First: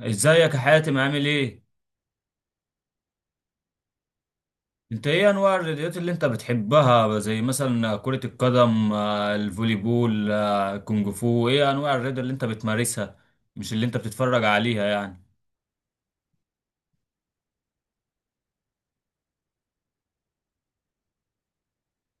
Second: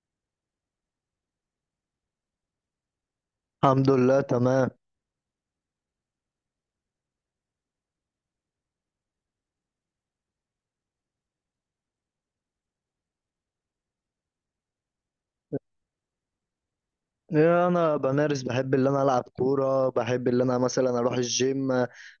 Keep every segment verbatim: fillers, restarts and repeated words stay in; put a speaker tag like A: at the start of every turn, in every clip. A: ازيك يا حاتم؟ عامل ايه؟
B: الحمد لله تمام.
A: انت ايه انواع الرياضات اللي انت بتحبها؟ زي مثلا كرة القدم، آه، الفولي بول، آه، الكونج فو. ايه انواع الرياضة اللي انت بتمارسها؟ مش اللي انت بتتفرج عليها يعني.
B: إيه، انا بمارس بحب اللي انا العب كوره بحب اللي انا مثلا اروح الجيم،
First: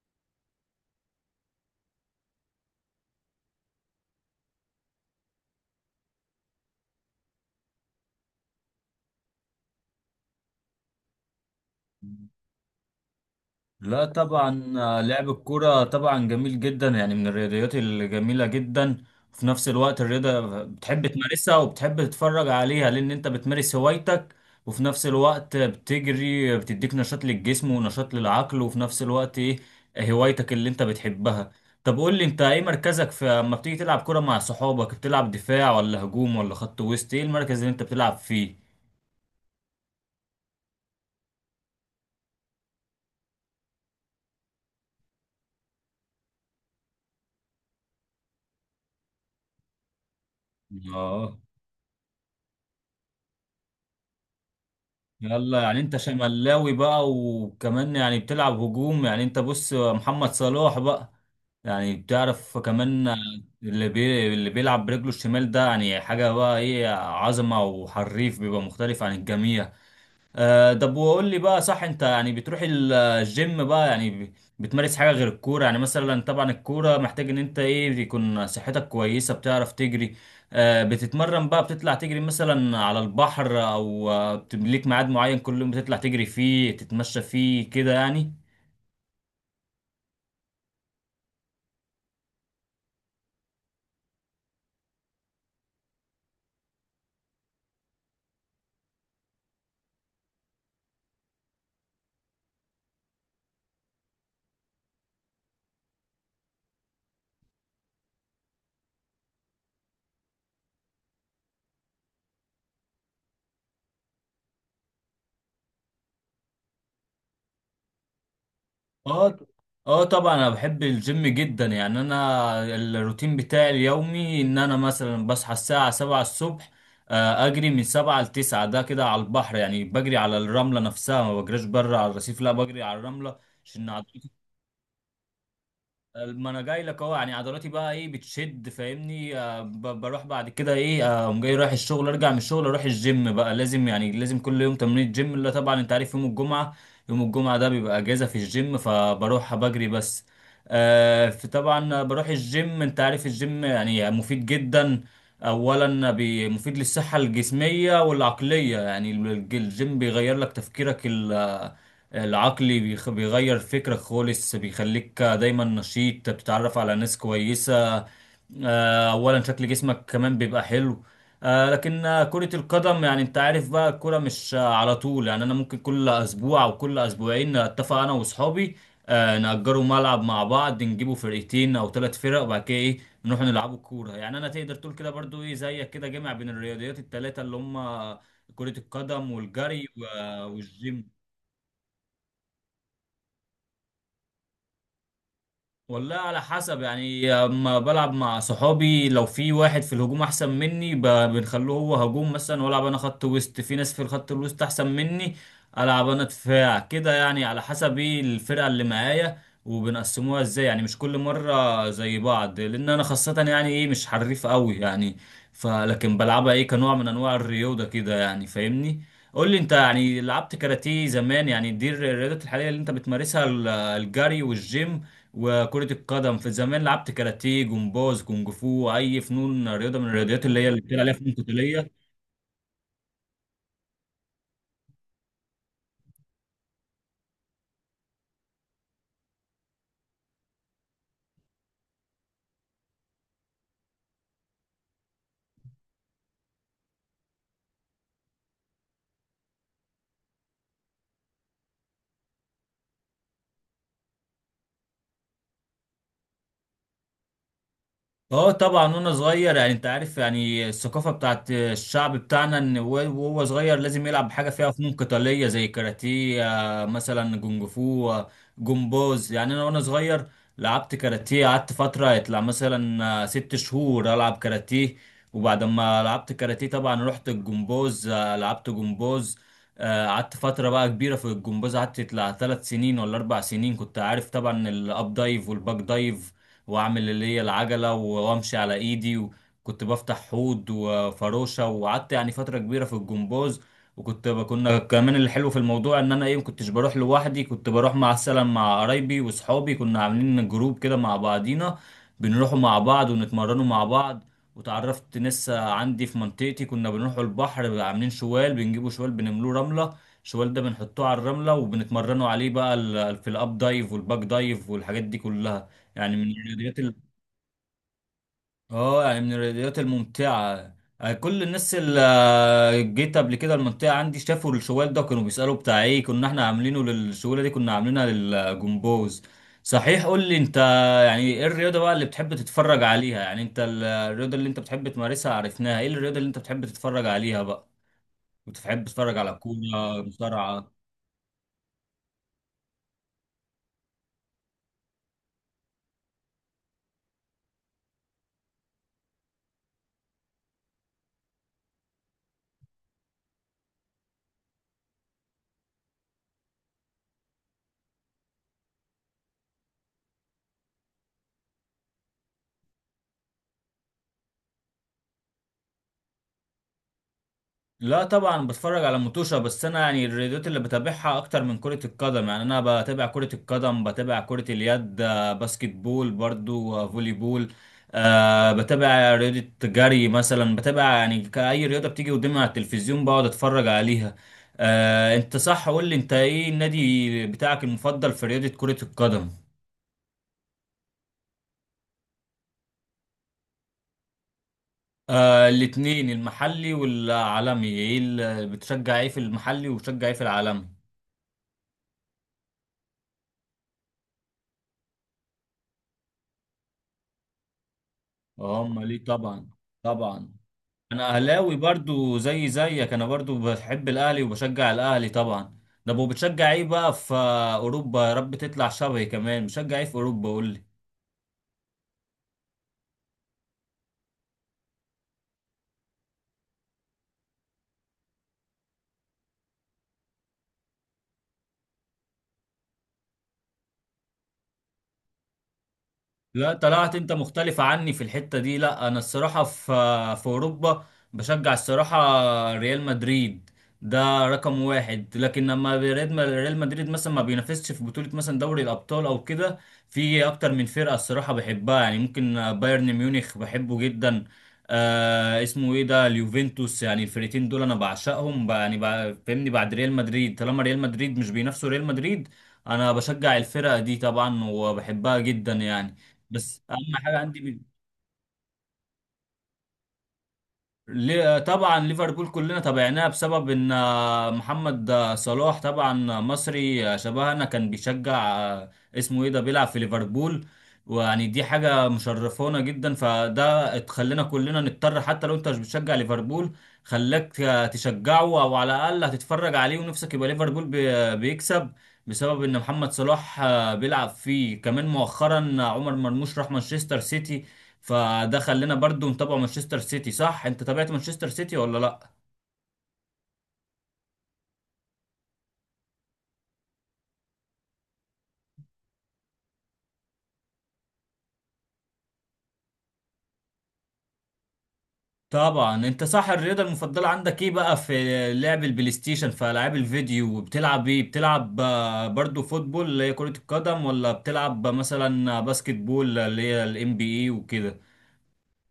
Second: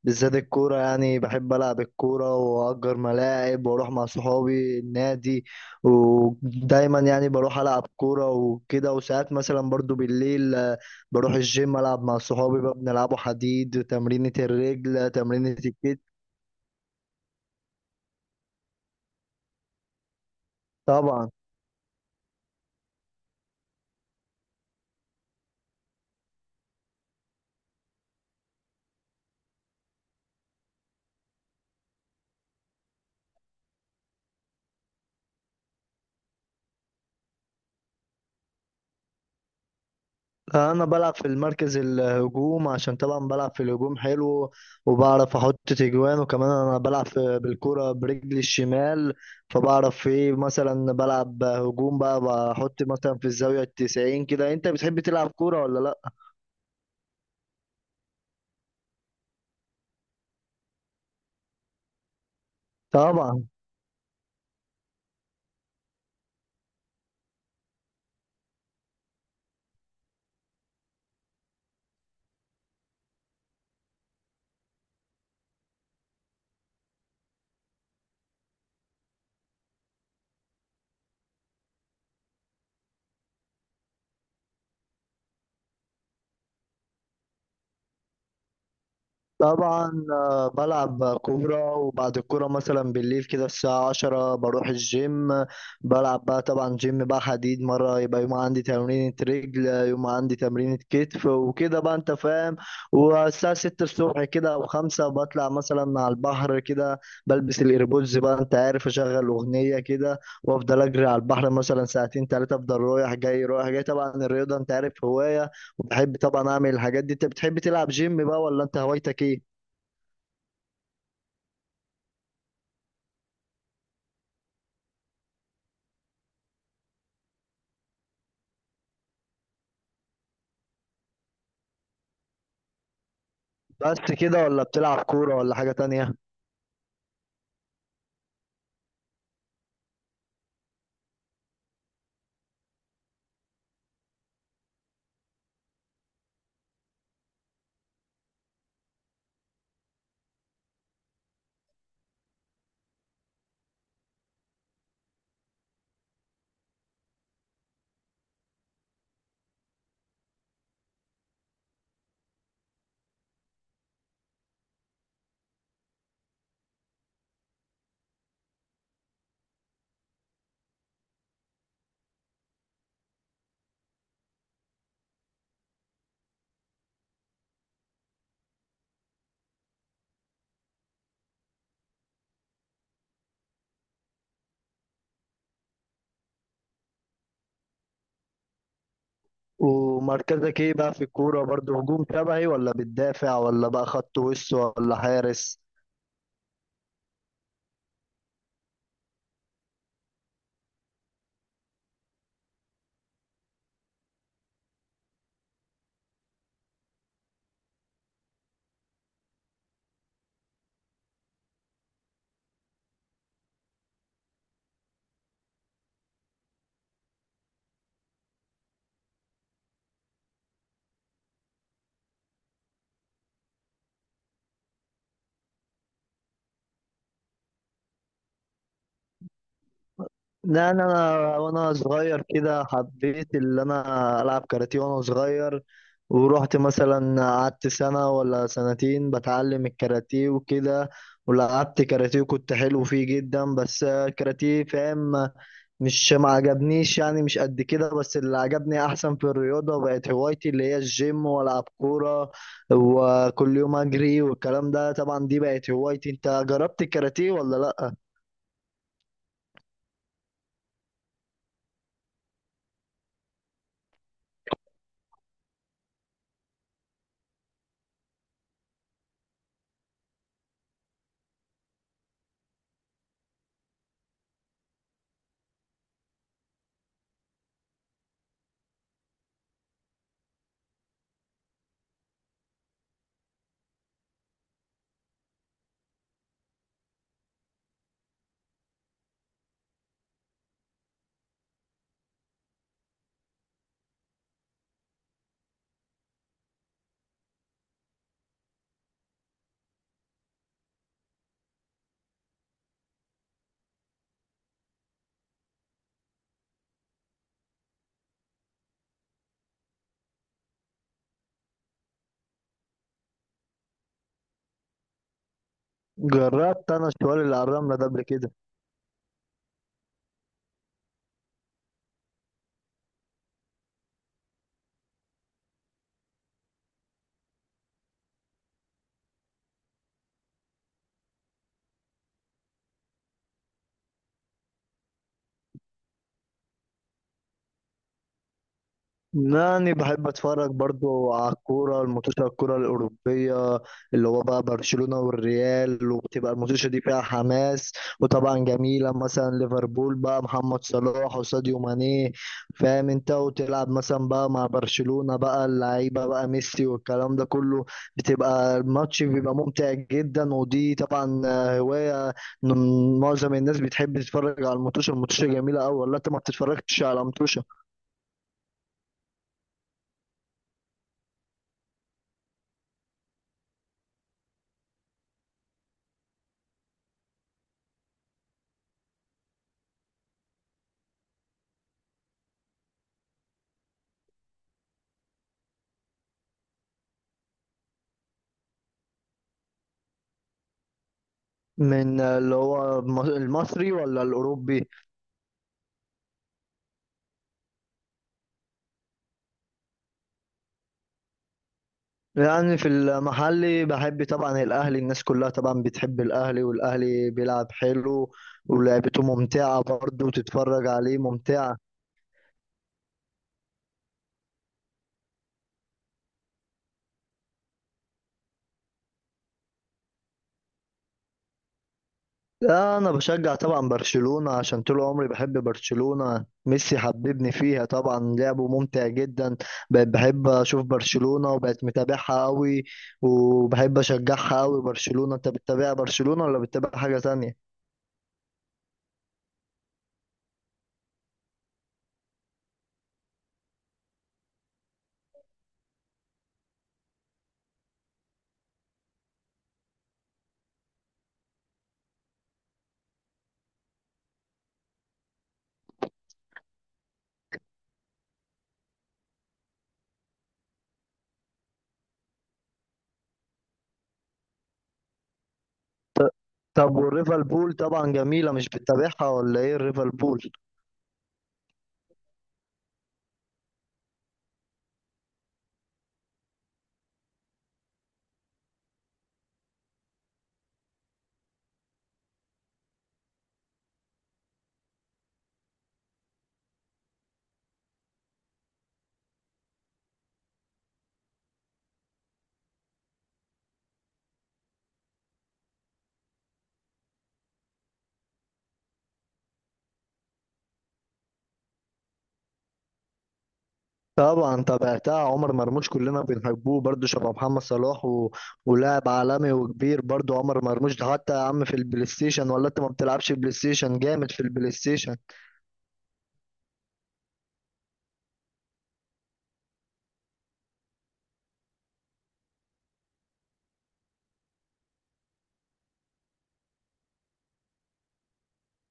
B: بالذات الكوره. يعني بحب العب الكوره واجر ملاعب واروح مع صحابي النادي، ودايما يعني بروح العب كوره وكده، وساعات مثلا برضو بالليل آه، بروح الجيم، العب مع صحابي بقى، بنلعبوا حديد،
A: لا
B: تمرينة
A: طبعا، آه،
B: الرجل،
A: لعب
B: تمرينة
A: الكرة
B: الكتف.
A: طبعا جميل جدا، يعني من الرياضيات الجميلة جدا. في نفس الوقت الرياضة بتحب
B: طبعا
A: تمارسها وبتحب تتفرج عليها، لأن أنت بتمارس هوايتك، وفي نفس الوقت بتجري، بتديك نشاط للجسم ونشاط للعقل، وفي نفس الوقت إيه، هوايتك اللي أنت بتحبها. طب قول لي أنت، إيه مركزك؟ في أما بتيجي تلعب كرة مع صحابك، بتلعب دفاع ولا هجوم ولا خط وسط؟ إيه المركز اللي أنت بتلعب فيه؟
B: انا بلعب في المركز الهجوم، عشان طبعا بلعب في الهجوم حلو وبعرف احط تجوان، وكمان انا بلعب في- بالكرة برجلي الشمال، فبعرف ايه مثلا
A: آه.
B: بلعب هجوم بقى، بحط مثلا في الزاوية التسعين كده. انت بتحب تلعب
A: يلا
B: كورة ولا
A: يعني انت
B: لا؟
A: شملاوي بقى، وكمان يعني بتلعب هجوم. يعني انت بص، محمد صلاح بقى. يعني بتعرف كمان
B: طبعا.
A: اللي بي اللي بيلعب برجله الشمال ده يعني حاجة بقى، ايه، عظمة وحريف، بيبقى مختلف عن الجميع. آه، طب وقول لي بقى، صح انت يعني بتروح ال- الجيم بقى، يعني ب- بتمارس حاجة غير الكورة؟ يعني مثلا طبعا الكورة محتاج ان انت ايه، يكون صحتك كويسة، بتعرف تجري، آه، بتتمرن بقى، بتطلع تجري مثلا على البحر؟ او آه، بت- ليك ميعاد معين كل يوم بتطلع تجري فيه، تتمشى فيه كده يعني.
B: طبعا آه، بلعب كورة، وبعد الكورة مثلا بالليل كده الساعة عشرة بروح الجيم، بلعب بقى طبعا جيم بقى حديد، مرة يبقى يوم عندي تمرينة رجل، يوم عندي تمرينة كتف وكده بقى، انت فاهم. والساعة ستة الصبح كده أو خمسة بطلع مثلا على البحر كده، بلبس الإيربودز بقى، انت عارف، أشغل أغنية كده وأفضل أجري على البحر مثلا ساعتين تلاتة، أفضل رايح جاي رايح جاي. طبعا الرياضة انت عارف هواية، وبحب طبعا أعمل الحاجات دي. انت بتحب تلعب جيم بقى ولا انت هوايتك ايه؟
A: اه. اه طبعا انا بحب الجيم جدا. يعني انا الروتين بتاعي اليومي ان انا مثلا بصحى الساعة سبعة الصبح، آه، اجري من سبعة لتسعة، ده كده على البحر، يعني بجري على الرملة نفسها، ما بجريش بره على الرصيف، لا بجري على الرملة عشان
B: بس
A: عضلات.
B: كده ولا بتلعب كورة ولا حاجة تانية؟
A: ما انا جاي لك اهو. يعني عضلاتي بقى ايه بتشد، فاهمني؟ آه، ب- بروح بعد كده ايه، آه، اقوم جاي رايح الشغل، ارجع من الشغل اروح الجيم بقى. لازم يعني لازم كل يوم تمرين الجيم، اللي طبعا انت عارف يوم الجمعة، يوم الجمعة ده بيبقى اجازة في الجيم، فبروح بجري بس. آه، فطبعا بروح الجيم. انت عارف الجيم يعني مفيد جدا. اولا بي- مفيد للصحة الجسمية والعقلية. يعني الج- الجيم بيغير لك تفكيرك ال العقلي، بيخ- بيغير فكرك خالص، بيخليك دايما نشيط، بتتعرف على ناس كويسة. آه، اولا شكل جسمك كمان بيبقى حلو. آه، لكن آه، كرة القدم يعني انت عارف بقى، الكرة مش آه، على طول. يعني انا ممكن كل اسبوع او كل اسبوعين اتفق انا واصحابي، آه، نأجروا ملعب مع بعض، نجيبوا فرقتين او ثلاث فرق، وبعد كده ايه نروح نلعبوا كورة. يعني انا تقدر تقول كده برضو ايه، زيك كده، جامع بين الرياضيات الثلاثة اللي هم كرة القدم والجري و-
B: ومركزك ايه بقى في
A: والجيم.
B: الكورة؟ برضو هجوم شبهي ولا بتدافع ولا بقى خط وش ولا حارس؟
A: والله على حسب. يعني اما بلعب مع صحابي، لو في واحد في الهجوم احسن مني ب- بنخلوه هو هجوم مثلا، والعب انا خط وسط. في ناس في الخط الوسط احسن مني، العب انا دفاع كده. يعني على حسب ايه الفرقه اللي معايا، وبنقسموها ازاي. يعني مش كل مره زي بعض، لان انا خاصه يعني ايه، مش حريف قوي يعني، فلكن بلعبها ايه، كنوع من انواع الرياضه كده يعني، فاهمني؟ قول لي انت، يعني لعبت كاراتيه زمان؟ يعني دي الرياضات الحاليه اللي انت بتمارسها، ال- الجري والجيم وكرة القدم. في زمان لعبت كاراتيه، جمباز، كونج فو، أي فنون رياضة من الرياضيات اللي هي
B: لا
A: اللي
B: انا،
A: بتلعب عليها فنون
B: أنا- وانا
A: قتالية؟
B: صغير كده حبيت اللي انا العب كاراتيه وانا صغير، ورحت مثلا قعدت سنة ولا سنتين بتعلم الكاراتيه وكده، ولعبت كاراتيه وكنت حلو فيه جدا. بس الكاراتيه، فاهم، مش ما عجبنيش يعني، مش قد كده، بس اللي عجبني احسن في الرياضة بقت هوايتي اللي هي الجيم والعب كورة وكل يوم اجري والكلام ده. طبعا دي بقت هوايتي. انت جربت الكاراتيه ولا لا؟
A: اه طبعا وانا صغير. يعني انت عارف، يعني الثقافه بتاعت الشعب بتاعنا ان هو- وهو صغير لازم يلعب حاجه فيها فنون قتاليه، زي كاراتيه، آه، مثلا جونج فو، آه، جمباز. يعني انا وانا صغير لعبت كاراتيه، قعدت فتره يطلع مثلا آه، ست شهور العب كاراتيه. وبعد ما لعبت كاراتيه طبعا رحت الجمباز، آه، لعبت جمباز، آه، قعدت فترة بقى كبيرة في الجمباز. قعدت يطلع ثلاث سنين ولا أربع سنين. كنت عارف طبعا الأب دايف والباك دايف، واعمل اللي هي العجله، وامشي على ايدي، وكنت بفتح حوض وفروشه. وقعدت يعني فتره كبيره في الجمباز. وكنت ب- كنا كمان اللي حلو في الموضوع ان انا ايه، ما كنتش بروح لوحدي، كنت بروح مع السلام مع قرايبي واصحابي. كنا عاملين جروب كده مع بعضينا، بنروحوا مع بعض ونتمرنوا مع بعض. وتعرفت ناس عندي في منطقتي. كنا بنروحوا البحر عاملين شوال، بنجيبوا شوال بنملوه رملة، الشوال ده بنحطوه على الرملة وبنتمرنوا عليه بقى، ال- في الاب دايف والباك دايف والحاجات دي كلها. يعني من
B: جربت
A: الرياضيات
B: انا
A: ال...
B: شوال العراملة ده قبل كده؟
A: اه يعني من الرياضيات الممتعة. آه، كل الناس اللي آه، جيت قبل كده المنطقة عندي شافوا الشوال ده كانوا بيسألوا بتاع ايه. كنا احنا عاملينه للشوالة دي، كنا عاملينها للجمبوز. صحيح، قول لي انت، يعني ايه الرياضة بقى اللي بتحب تتفرج عليها؟ يعني انت ال- الرياضة اللي انت بتحب تمارسها عرفناها، ايه الرياضة اللي انت بتحب تتفرج عليها بقى؟ بتحب تتفرج على
B: يعني
A: كورة،
B: بحب اتفرج
A: مصارعة؟
B: برضو على الكوره، الماتشات الكوره الاوروبيه، اللي هو بقى برشلونه والريال، وبتبقى الماتشات دي فيها حماس وطبعا جميله. مثلا ليفربول بقى محمد صلاح وساديو ماني، فاهم انت، وتلعب مثلا بقى مع برشلونه بقى، اللعيبه بقى ميسي والكلام ده كله، بتبقى الماتش بيبقى ممتع جدا. ودي طبعا آه، هوايه إن معظم الناس بتحب تتفرج على الماتش. الماتش جميله قوي، ولا انت ما بتتفرجش على ماتش؟
A: لا طبعا بتفرج على متوشة. بس انا يعني الرياضات اللي بتابعها اكتر من كرة القدم، يعني انا بتابع كرة القدم، بتابع كرة اليد، آه، باسكت بول برضو، آه، فولي بول. أه بتابع رياضة جري مثلا، بتابع يعني كأي رياضة بتيجي قدامي على التلفزيون بقعد اتفرج عليها. أه انت صح. قول لي انت، ايه النادي بتاعك المفضل في رياضة كرة القدم؟
B: من اللي هو الم- المصري ولا الأوروبي؟
A: أه الاتنين، المحلي والعالمي. ايه اللي بتشجع، ايه في المحلي وبتشجع ايه في العالمي؟
B: يعني في المحلي بحب طبعا الأهلي، الناس كلها طبعا بتحب الأهلي، والأهلي بيلعب حلو
A: اه امال
B: ولعبته
A: ايه طبعا.
B: ممتعة برضه
A: طبعا
B: وتتفرج عليه
A: انا اهلاوي
B: ممتعة.
A: برضو زي زيك، انا برضو بحب الاهلي وبشجع الاهلي طبعا. ده بو بتشجع ايه بقى في اوروبا؟ يا رب تطلع شبهي كمان. بشجع ايه في اوروبا؟ قول لي.
B: لا، أنا بشجع طبعا برشلونة، عشان طول عمري بحب برشلونة، ميسي حببني فيها، طبعا لعبه ممتع جدا، بقيت بحب أشوف برشلونة وبقيت متابعها قوي وبحب أشجعها قوي برشلونة. أنت بتتابع برشلونة ولا
A: لا
B: بتتابع
A: طلعت
B: حاجة
A: انت
B: تانية؟
A: مختلف عني في الحتة دي. لا انا الصراحة في في اوروبا بشجع الصراحة ريال مدريد، ده رقم واحد. لكن لما ريال ريال مدريد مثلا ما بينافسش في بطولة مثلا دوري الابطال او كده، في اكتر من فرقة الصراحة بحبها. يعني ممكن بايرن ميونخ بحبه جدا، آه اسمه ايه ده، اليوفنتوس. يعني الفرقتين دول انا بعشقهم بقى، يعني بقى فاهمني بعد ريال مدريد، طالما ريال مدريد مش بينافسوا ريال مدريد انا بشجع الفرقة دي طبعا وبحبها جدا يعني. بس
B: طب
A: اهم حاجه
B: والريفر
A: عندي
B: بول؟
A: مين.
B: طبعا جميلة، مش بتتابعها ولا ايه الريفر بول؟
A: ليه- طبعا ليفربول كلنا تابعناها بسبب ان آه، محمد آه، صلاح طبعا آه، مصري، آه، شبهنا كان بيشجع، آه، اسمه ايه ده، بيلعب في ليفربول. ويعني دي حاجه مشرفونا جدا، فده اتخلينا كلنا نضطر حتى لو انت مش بتشجع ليفربول خلاك تشجعه، او على الاقل هتتفرج عليه ونفسك يبقى ليفربول بي- بيكسب بسبب ان محمد صلاح آه، بيلعب فيه. كمان مؤخرا آه، عمر مرموش راح مانشستر سيتي، فده خلينا برضو نتابع مانشستر سيتي. صح انت تابعت مانشستر سيتي ولا لا؟
B: طبعا تابعتها، عمر مرموش كلنا بنحبوه برضو شبه محمد صلاح و... ولاعب عالمي وكبير برضو عمر مرموش ده، حتى يا عم في البلاي ستيشن، ولا انت ما بتلعبش بلاي ستيشن؟ جامد في البلاي ستيشن.
A: طبعا انت صح. الرياضه المفضله عندك ايه بقى في لعب البلاي ستيشن؟ في العاب الفيديو وبتلعب ايه؟ بتلعب آه، برضو فوتبول اللي هي كره القدم، ولا بتلعب مثلا باسكت بول اللي هي الام بي اي وكده؟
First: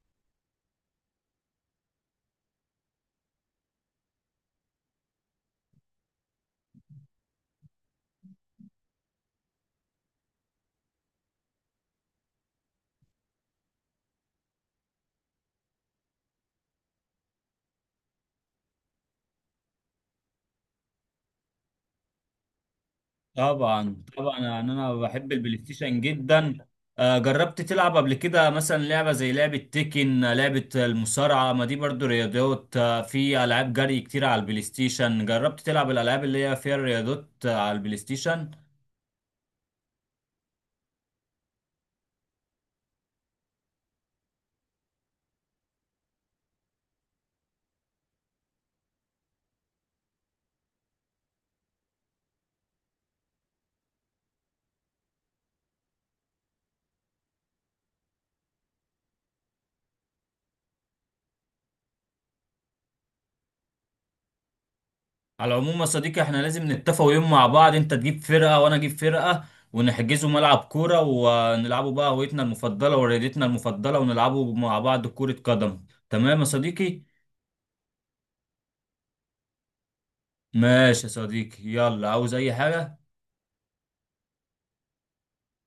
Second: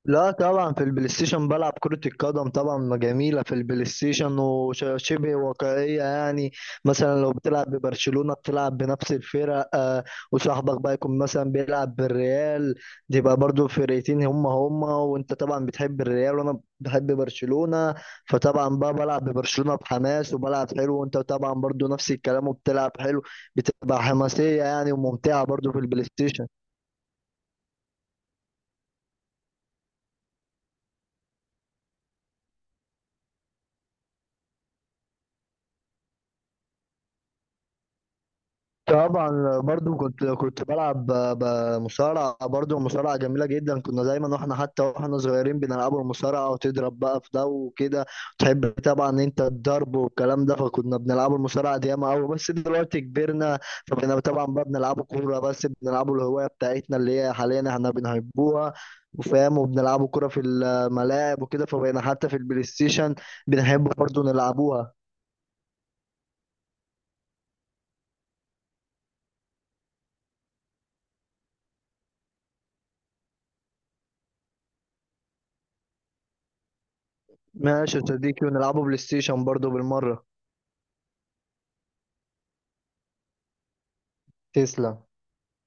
B: لا طبعا، في البلاي ستيشن بلعب كرة القدم، طبعا جميلة في البلاي ستيشن وشبه واقعية يعني. مثلا لو بتلعب ببرشلونة بتلعب بنفس الفرق آه، وصاحبك بقى يكون مثلا بيلعب بالريال، تبقى برضو فرقتين هما هما، وانت طبعا بتحب الريال وانا بحب برشلونة، فطبعا بقى بلعب ببرشلونة بحماس وبلعب حلو، وانت طبعا برضو نفس الكلام وبتلعب حلو،
A: طبعا
B: بتبقى
A: طبعا
B: حماسية
A: يعني
B: يعني
A: انا بحب
B: وممتعة
A: البلاي
B: برضو في
A: ستيشن
B: البلاي ستيشن.
A: جدا. آه، جربت تلعب قبل كده مثلا لعبه زي لعبه تيكن، آه، لعبه المصارعه؟ ما دي برضو رياضات. آه، في العاب جري كتير على البلاي ستيشن. جربت تلعب الالعاب اللي هي فيها الرياضات آه، على البلاي ستيشن؟
B: طبعا برضو كنت كنت بلعب ب- بمصارعة، برضو مصارعة جميلة جدا، كنا دايما واحنا حتى واحنا صغيرين بنلعبوا المصارعة وتضرب بقى في ده وكده، تحب طبعا انت الضرب والكلام ده، فكنا بنلعبوا المصارعة دي ياما قوي. بس دلوقتي كبرنا فبقينا طبعا بقى بنلعبوا كورة بس، بنلعبوا الهواية بتاعتنا اللي هي حاليا احنا بنحبوها وفاهم، وبنلعبوا كورة في الملاعب وكده. فبقينا حتى في البلاي ستيشن بنحب برضو نلعبوها.
A: على العموم يا صديقي، احنا لازم نتفق يوم مع بعض، انت تجيب فرقه وانا اجيب فرقه، ونحجزوا ملعب كوره، ونلعبوا بقى هويتنا المفضله ورياضتنا المفضله، ونلعبوا مع بعض كره قدم. تمام يا صديقي؟
B: ماشي يا صديقي، ونلعبوا بلاي ستيشن برضو بالمرة.
A: ماشي يا صديقي، يلا، عاوز اي حاجه؟
B: تسلم.